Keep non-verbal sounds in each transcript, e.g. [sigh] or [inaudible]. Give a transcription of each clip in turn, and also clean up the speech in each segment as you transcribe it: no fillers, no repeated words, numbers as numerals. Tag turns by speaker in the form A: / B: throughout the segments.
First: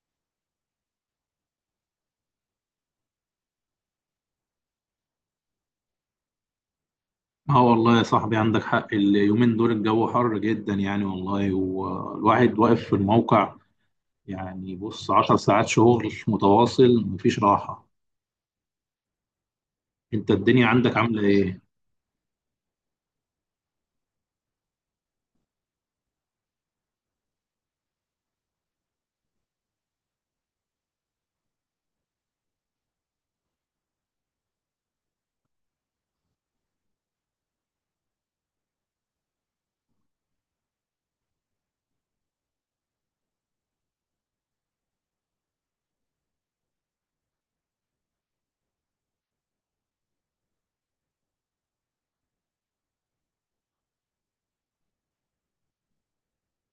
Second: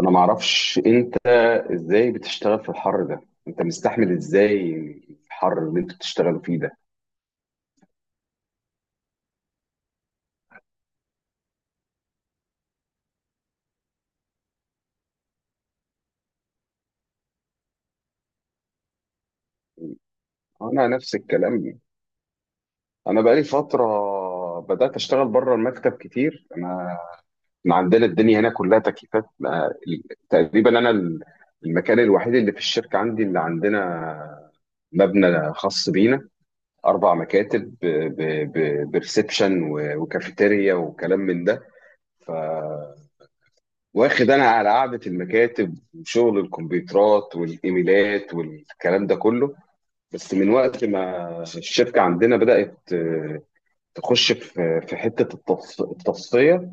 A: انا ما اعرفش انت ازاي بتشتغل في الحر ده. انت مستحمل ازاي الحر اللي انتوا بتشتغلوا فيه ده؟
B: اه والله يا صاحبي، عندك حق. اليومين دول الجو حر جدا يعني والله، والواحد واقف في الموقع يعني، بص، عشر ساعات شغل متواصل، مفيش راحة. انت الدنيا
A: انا
B: عندك
A: نفس
B: عاملة ايه؟
A: الكلام، انا بقالي فتره بدات اشتغل بره المكتب كتير انا. إحنا عندنا الدنيا هنا كلها تكييفات تقريبا انا المكان الوحيد اللي في الشركه عندي اللي عندنا مبنى خاص بينا، اربع مكاتب، بريسبشن وكافيتيريا وكلام من ده. واخد انا على قعده المكاتب وشغل الكمبيوترات والايميلات والكلام ده كله. بس من وقت ما الشركه عندنا بدات تخش في حته التصفيه.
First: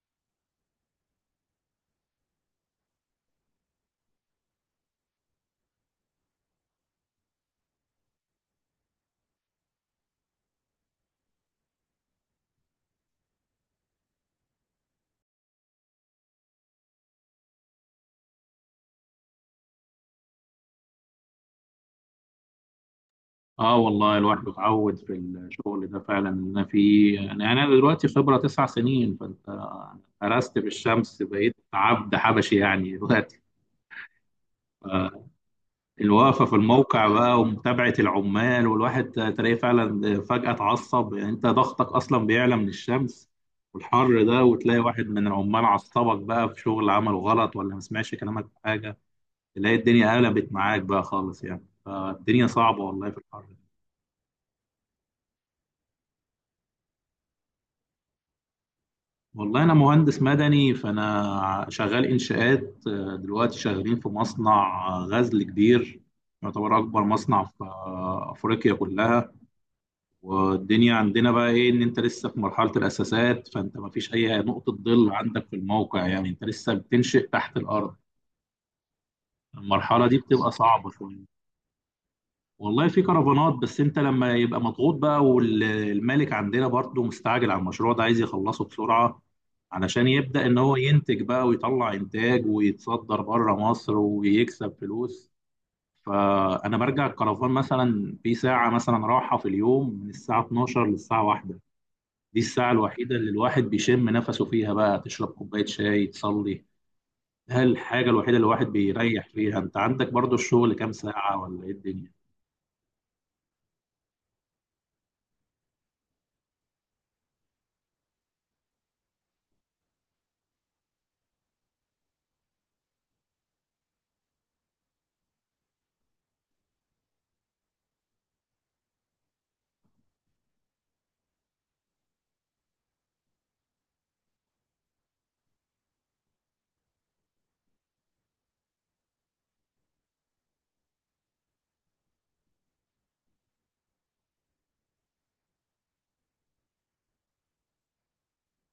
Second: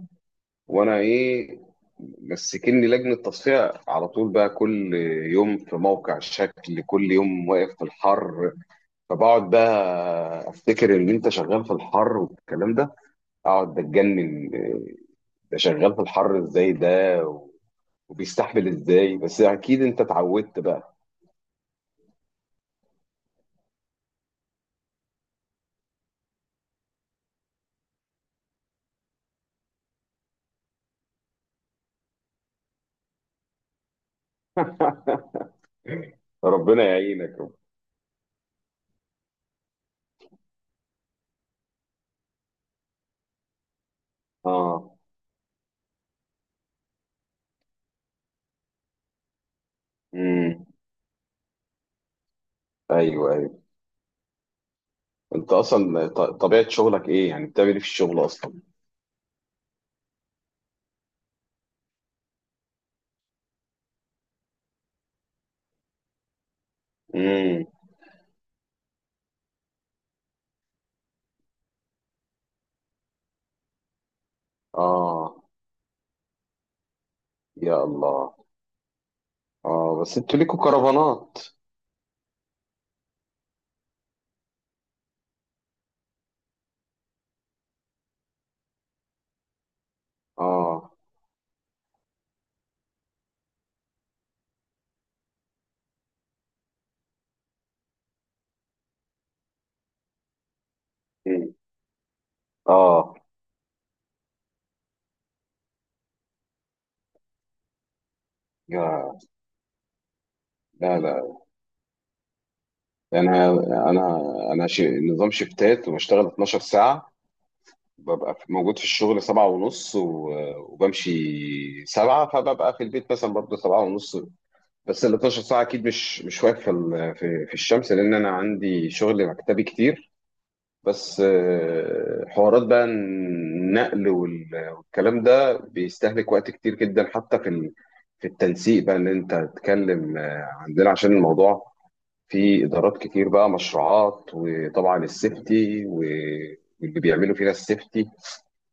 A: وانا ايه، مسكني لجنه تصفيه على طول بقى، كل يوم في موقع شكل، كل يوم واقف في الحر، فبقعد بقى افتكر ان انت شغال في الحر والكلام ده، اقعد اتجنن ده شغال في الحر ازاي ده وبيستحمل ازاي؟ بس اكيد انت اتعودت بقى.
B: اه والله الواحد اتعود في الشغل ده فعلا ان انا فيه يعني انا دلوقتي خبرة تسع سنين، فانت قرست في الشمس، بقيت عبد حبشي يعني دلوقتي. آه.
A: [laughs]
B: الوقفة في
A: ربنا
B: الموقع بقى
A: يعينك.
B: ومتابعة العمال، والواحد تلاقيه فعلا فجأة اتعصب يعني، انت ضغطك اصلا بيعلى من الشمس والحر ده، وتلاقي
A: اه.
B: واحد من العمال عصبك بقى في شغل عمله غلط، ولا ما سمعش كلامك في حاجة، تلاقي الدنيا قلبت
A: امم.
B: معاك بقى خالص يعني. فالدنيا صعبة والله في
A: ايوه
B: الحر ده.
A: ايوه. انت اصلا طبيعه شغلك ايه؟ يعني بتعمل ايه في الشغل اصلا؟
B: والله انا مهندس مدني، فانا شغال انشاءات. دلوقتي شغالين في مصنع غزل كبير، يعتبر اكبر مصنع في
A: امم.
B: افريقيا كلها. والدنيا عندنا بقى ايه؟ ان انت لسه في مرحله الاساسات، فانت ما فيش اي نقطه ظل
A: اه،
B: عندك في الموقع يعني، انت لسه بتنشئ تحت
A: يا
B: الارض.
A: الله. اه
B: المرحله دي
A: بس انتوا
B: بتبقى
A: ليكوا
B: صعبه شويه.
A: كرفانات.
B: والله في كرفانات، بس انت لما يبقى مضغوط بقى، والمالك عندنا برضه مستعجل على المشروع ده، عايز يخلصه بسرعه علشان يبدا ان هو
A: اه.
B: ينتج بقى ويطلع انتاج ويتصدر بره مصر ويكسب فلوس. فانا برجع الكرفان مثلا في ساعه مثلا راحه في اليوم، من الساعه 12 للساعه
A: مم.
B: 1. دي الساعة
A: اه.
B: الوحيدة اللي الواحد بيشم نفسه فيها بقى، تشرب كوباية شاي، تصلي. هل الحاجة الوحيدة اللي الواحد
A: يا،
B: بيريح فيها. انت عندك برضو الشغل كام
A: لا لا،
B: ساعة ولا ايه الدنيا؟
A: انا انا انا نظام شفتات وبشتغل 12 ساعه. ببقى موجود في الشغل سبعة ونص وبمشي سبعة، فببقى في البيت مثلا برضه سبعة ونص. بس ال 12 ساعة أكيد مش واقف في في الشمس، لأن أنا عندي شغل مكتبي كتير. بس حوارات بقى النقل والكلام ده بيستهلك وقت كتير جدا، حتى في في التنسيق بقى، ان انت تتكلم عندنا عشان الموضوع، في ادارات كتير بقى، مشروعات، وطبعا السيفتي واللي بيعملوا فينا السيفتي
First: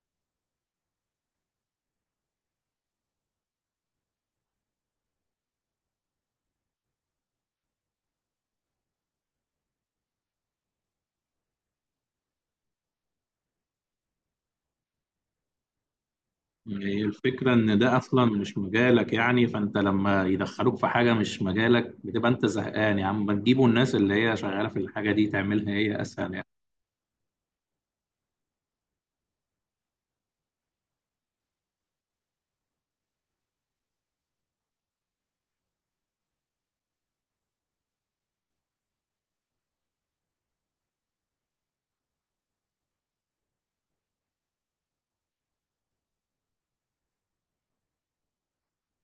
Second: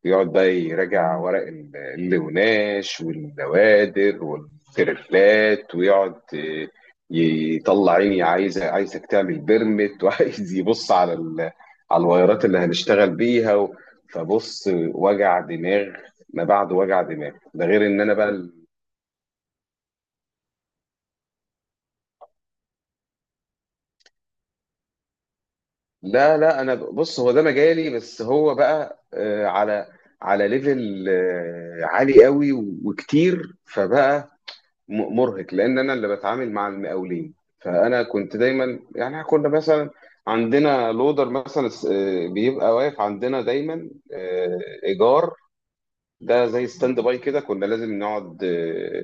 A: بيقعد بقى يراجع ورق اللوناش والنوادر والترفلات، ويقعد يطلع عيني، عايزك تعمل بيرمت، [laughs] وعايز يبص على على الوايرات اللي هنشتغل بيها فبص، وجع دماغ. ما بعد
B: يعني هي
A: وجع دماغ
B: الفكرة
A: ده
B: ان
A: غير
B: ده
A: ان انا
B: اصلا
A: بقى
B: مش مجالك يعني، فانت لما يدخلوك في حاجة مش مجالك بتبقى انت زهقان. يا عم ما تجيبوا الناس اللي هي شغالة في الحاجة دي، تعملها هي اسهل
A: لا
B: يعني.
A: لا، انا بص، هو ده مجالي، بس هو بقى على ليفل عالي قوي وكتير، فبقى مرهق لان انا اللي بتعامل مع المقاولين. فانا كنت دايما يعني، كنا مثلا عندنا لودر مثلا بيبقى واقف عندنا دايما ايجار، ده زي ستاند باي كده، كنا لازم نقعد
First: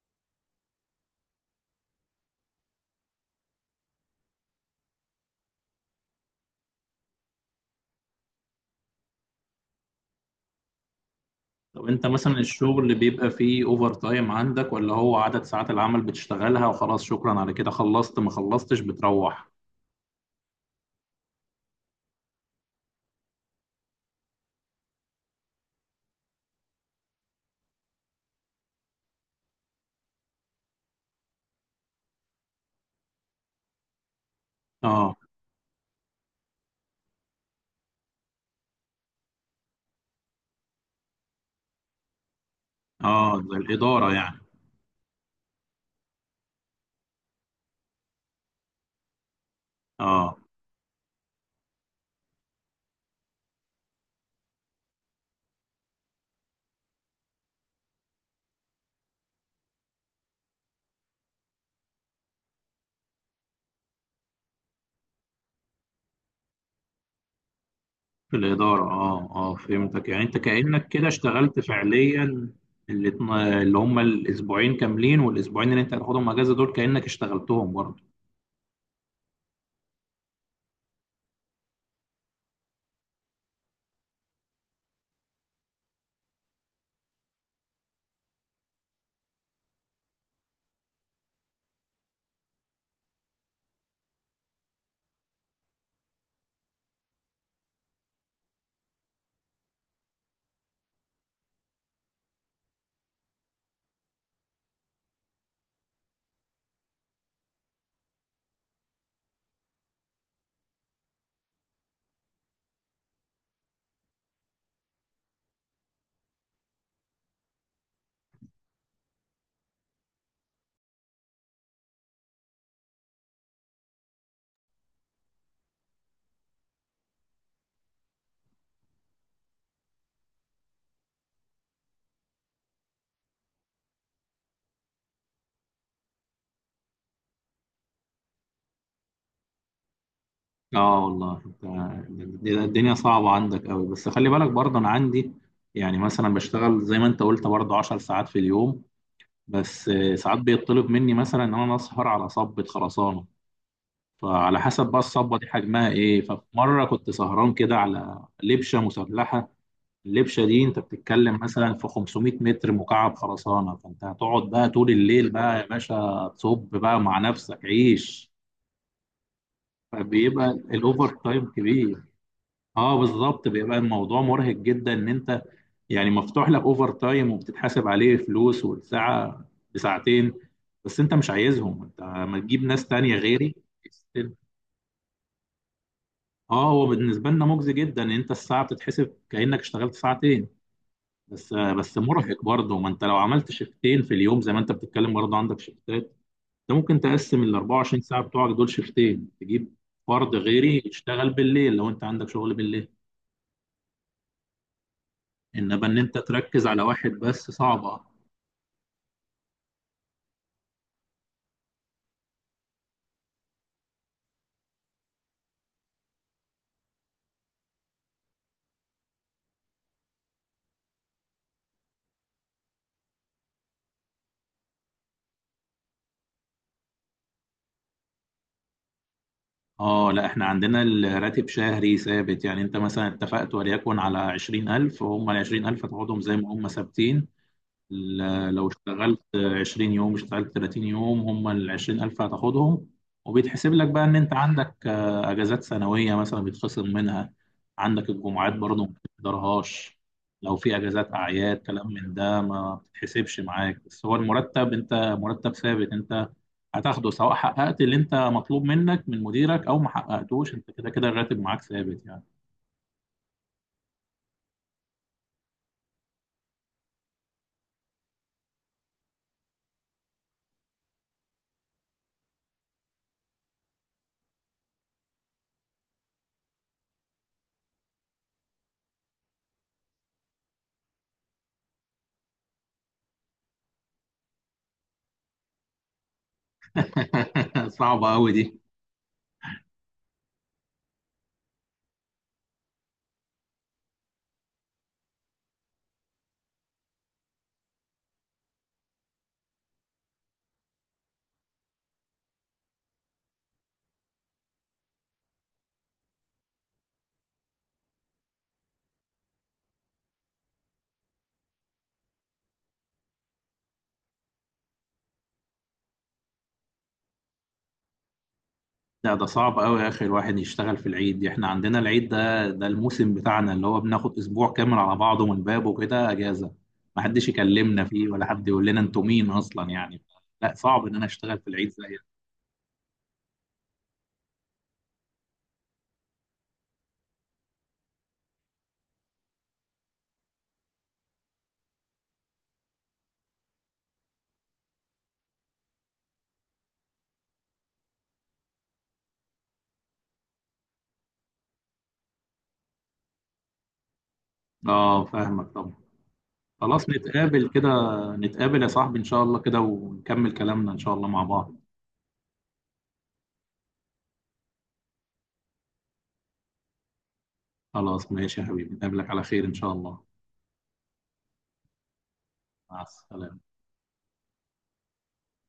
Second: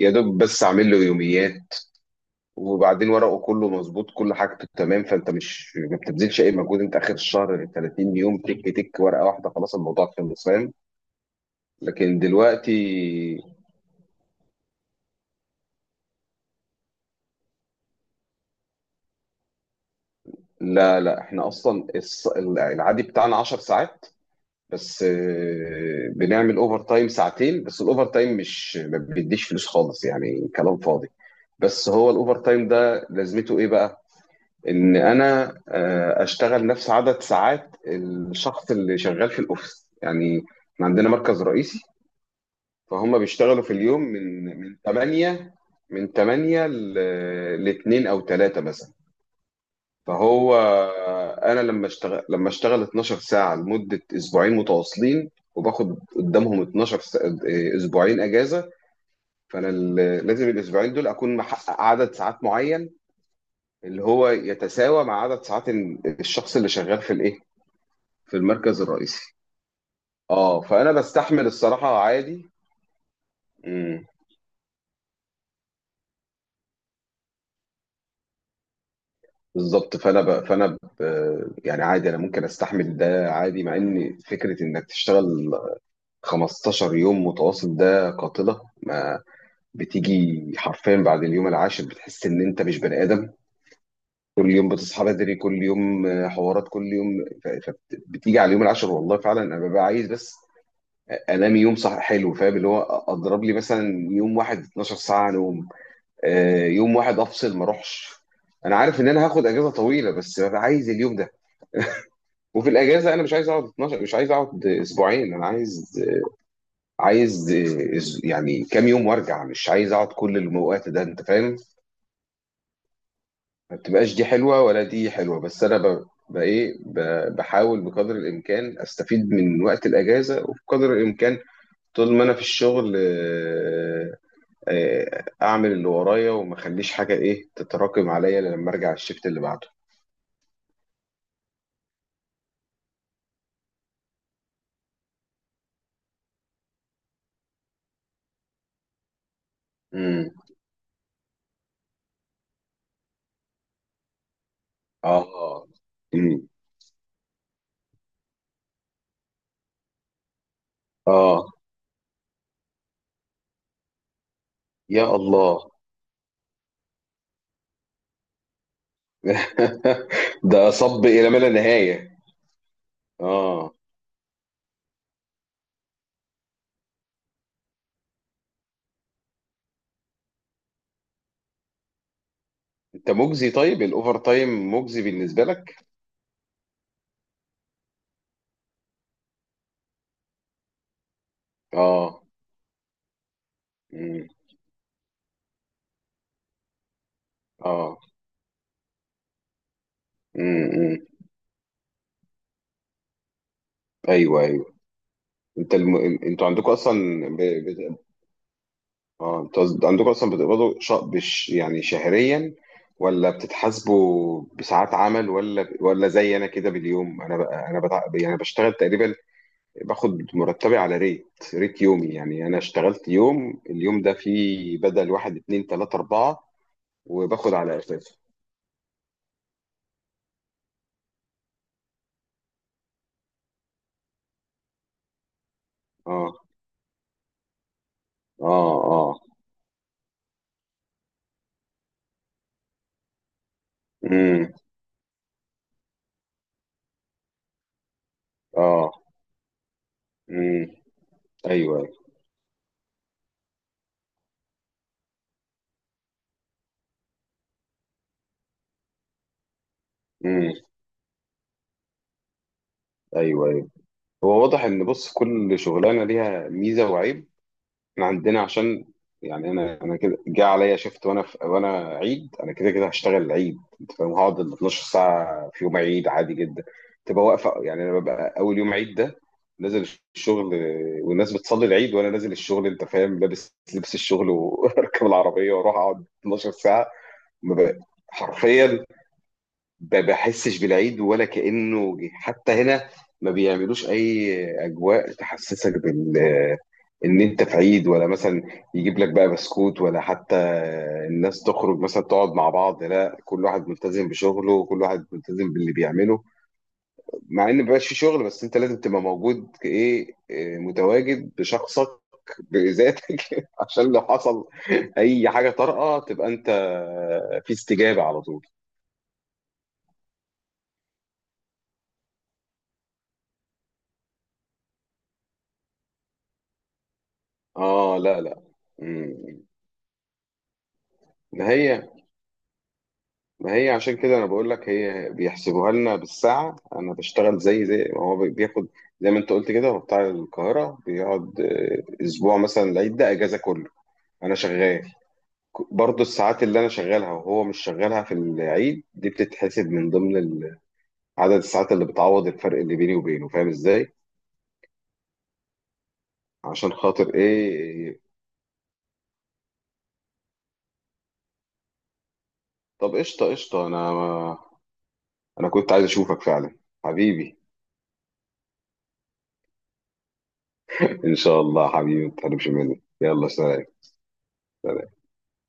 A: يا دوب بس اعمل له يوميات وبعدين ورقه، كله مظبوط، كل حاجته تمام، فانت مش ما بتبذلش اي مجهود، انت اخر الشهر 30 يوم تك تك ورقه واحده خلاص، الموضوع خلص، فاهم؟
B: طب انت
A: لكن
B: مثلا الشغل اللي بيبقى
A: دلوقتي
B: فيه اوفر تايم عندك، ولا هو عدد ساعات العمل بتشتغلها وخلاص، شكرا على كده، خلصت ما خلصتش بتروح؟
A: لا لا، احنا اصلا العادي بتاعنا 10 ساعات، بس بنعمل اوفر تايم ساعتين، بس الاوفر تايم مش ما بيديش فلوس خالص يعني، كلام فاضي. بس هو الاوفر تايم ده لازمته ايه بقى؟ ان
B: اه،
A: انا اشتغل نفس عدد ساعات الشخص اللي شغال في الاوفيس يعني. إحنا عندنا مركز رئيسي، فهم
B: اه، زي
A: بيشتغلوا في اليوم
B: الإدارة يعني.
A: من 8، من 8 ل 2 او 3 مثلا.
B: اه،
A: فهو انا لما اشتغل 12 ساعة لمدة اسبوعين متواصلين، وباخد قدامهم 12 اسبوعين اجازة. فانا لازم الاسبوعين دول اكون محقق عدد ساعات معين، اللي هو يتساوى مع عدد ساعات الشخص اللي شغال في الايه،
B: في
A: في المركز
B: الإدارة، اه،
A: الرئيسي.
B: اه، فهمتك يعني. انت
A: اه،
B: كأنك
A: فانا
B: كده
A: بستحمل
B: اشتغلت
A: الصراحه عادي.
B: فعليا. اللي اللي هم
A: امم،
B: الأسبوعين كاملين، والأسبوعين اللي انت هتاخدهم اجازة دول كأنك اشتغلتهم برضه.
A: بالظبط. يعني عادي، انا ممكن استحمل ده عادي، مع ان فكره انك تشتغل 15 يوم متواصل ده قاتله. ما بتيجي حرفيا بعد اليوم العاشر بتحس ان انت مش بني ادم. كل يوم بتصحى بدري، كل يوم حوارات، كل يوم فبتيجي على اليوم العاشر والله فعلا انا ببقى عايز بس انام يوم صح حلو، فاهم؟ اللي هو اضرب لي مثلا يوم واحد 12 ساعه نوم، يوم واحد افصل ما اروحش. انا عارف ان انا هاخد اجازه طويله، بس ببقى عايز اليوم ده. وفي الاجازه انا مش عايز اقعد 12، مش عايز اقعد اسبوعين، انا عايز، عايز يعني كام يوم وارجع، مش عايز اقعد كل الوقت ده، انت فاهم؟ ما بتبقاش دي حلوه ولا دي حلوه، بس انا ايه، بحاول بقدر الامكان استفيد من وقت الاجازه، وبقدر الامكان طول ما انا في الشغل اعمل اللي ورايا وما اخليش حاجه ايه تتراكم عليا لما ارجع الشفت اللي
B: اه والله انت، الدنيا صعبة عندك قوي، بس خلي بالك برضه انا عندي. يعني مثلا بشتغل زي ما انت قلت برضه 10 ساعات في اليوم. بس
A: بعده.
B: ساعات بيطلب مني مثلا ان انا اسهر على صبة خرسانة. فعلى حسب بقى الصبة دي
A: اه.
B: حجمها ايه. ففي
A: امم.
B: مرة كنت سهران كده على لبشة مسلحة. اللبشه دي انت بتتكلم
A: اه
B: مثلا في 500 متر مكعب خرسانه، فانت هتقعد بقى طول
A: يا
B: الليل بقى يا
A: الله.
B: باشا تصب بقى مع نفسك عيش.
A: [laughs]
B: فبيبقى
A: ده صب
B: الاوفر
A: الى ما
B: تايم
A: لا
B: كبير.
A: نهايه.
B: اه بالظبط،
A: اه.
B: بيبقى الموضوع مرهق جدا ان انت يعني مفتوح لك اوفر تايم وبتتحاسب عليه فلوس، والساعه بساعتين. بس انت مش عايزهم، انت ما تجيب ناس
A: انت
B: تانية
A: مجزي؟
B: غيري.
A: طيب الاوفر تايم مجزي بالنسبه لك؟
B: اه هو بالنسبه لنا مجزي جدا، ان انت الساعه بتتحسب كانك اشتغلت ساعتين. بس
A: اه.
B: مرهق برضه، ما انت لو عملت شيفتين في
A: امم.
B: اليوم زي ما انت بتتكلم برضه عندك شيفتات. انت ممكن تقسم ال
A: اه.
B: 24 ساعه بتوعك دول شيفتين، تجيب فرد
A: امم،
B: غيري
A: أمم.
B: يشتغل بالليل لو انت عندك شغل بالليل.
A: ايوه ايوه. انت
B: انما
A: الم...
B: ان انت
A: انتوا
B: تركز
A: عندكم
B: على واحد
A: اصلا
B: بس صعبه.
A: اه انتوا عندكم اصلا بتقبضوا يعني شهريا، ولا بتتحاسبوا بساعات عمل، ولا زي انا كده باليوم؟ انا يعني بشتغل تقريبا، باخد مرتبي على ريت، ريت يومي. يعني انا اشتغلت يوم، اليوم ده فيه بدل واحد اتنين تلاتة اربعة، وباخد على اساسه.
B: اه، لا احنا عندنا الراتب شهري ثابت يعني، انت مثلا اتفقت وليكن على 20,000، وهم ال 20,000 هتقعدهم زي
A: اه.
B: ما هم ثابتين. لو
A: اه.
B: اشتغلت
A: اه.
B: 20 يوم اشتغلت 30 يوم، هم ال 20,000 هتاخدهم. وبيتحسب لك بقى ان انت
A: امم.
B: عندك اجازات سنويه مثلا بيتخصم منها. عندك الجمعات برضه
A: اه.
B: ما بتقدرهاش. لو
A: امم.
B: في اجازات اعياد
A: ايوه.
B: كلام من ده ما بتتحسبش معاك. بس هو المرتب، انت مرتب ثابت، انت هتاخده سواء حققت اللي انت مطلوب منك من مديرك او ما
A: امم.
B: حققتوش، انت كده كده الراتب معاك ثابت يعني.
A: ايوه ايوه. هو واضح ان، بص، كل شغلانه ليها ميزه وعيب. احنا عندنا عشان، يعني انا كده جه عليا شفت، وانا عيد، انا كده كده هشتغل العيد، انت فاهم، هقعد ال 12 ساعه في يوم عيد عادي جدا. تبقى واقفه يعني، انا ببقى اول يوم عيد ده نازل الشغل والناس بتصلي العيد وانا نازل الشغل، انت فاهم، لابس لبس الشغل واركب [laughs] العربيه واروح اقعد 12 ساعه. ما
B: [laughs]
A: بقى-
B: صعبه قوي دي.
A: حرفيا بحسش بالعيد ولا كأنه جه. حتى هنا ما بيعملوش اي اجواء تحسسك ان انت في عيد، ولا مثلا يجيب لك بقى بسكوت، ولا حتى الناس تخرج مثلا تقعد مع بعض. لا، كل واحد ملتزم بشغله وكل واحد ملتزم باللي بيعمله، مع ان مبقاش في شغل، بس انت لازم تبقى موجود كايه، متواجد بشخصك بذاتك، [laughs] عشان لو حصل اي حاجه طارئه تبقى انت في استجابه على طول.
B: لا ده صعب قوي يا اخي الواحد يشتغل في العيد. احنا عندنا العيد ده ده الموسم بتاعنا، اللي هو بناخد اسبوع كامل على بعضه من بابه كده اجازه. ما حدش يكلمنا
A: اه
B: فيه
A: لا
B: ولا
A: لا.
B: حد يقول لنا انتوا مين
A: مم.
B: اصلا يعني. لا صعب ان انا اشتغل في
A: ما
B: العيد زي
A: هي
B: ده.
A: ما هي عشان كده انا بقول لك، هي بيحسبوها لنا بالساعه. انا بشتغل زي ما هو بياخد، زي ما انت قلت كده، هو بتاع القاهره بيقعد اسبوع مثلا العيد ده اجازه كله، انا شغال، برضه الساعات اللي انا شغالها وهو مش شغالها في العيد دي بتتحسب من ضمن عدد الساعات اللي بتعوض الفرق اللي بيني وبينه، فاهم ازاي؟
B: اه فاهمك طبعا.
A: عشان
B: خلاص
A: خاطر
B: نتقابل كده،
A: ايه.
B: نتقابل يا صاحبي ان شاء الله كده ونكمل كلامنا ان شاء الله مع بعض.
A: طب قشطه قشطه. انا كنت عايز اشوفك فعلا، حبيبي.
B: خلاص ماشي يا حبيبي، نقابلك على خير ان شاء الله.
A: ان شاء الله حبيبي، ما تحرمش
B: مع
A: مني، يلا
B: السلامه.
A: سلام.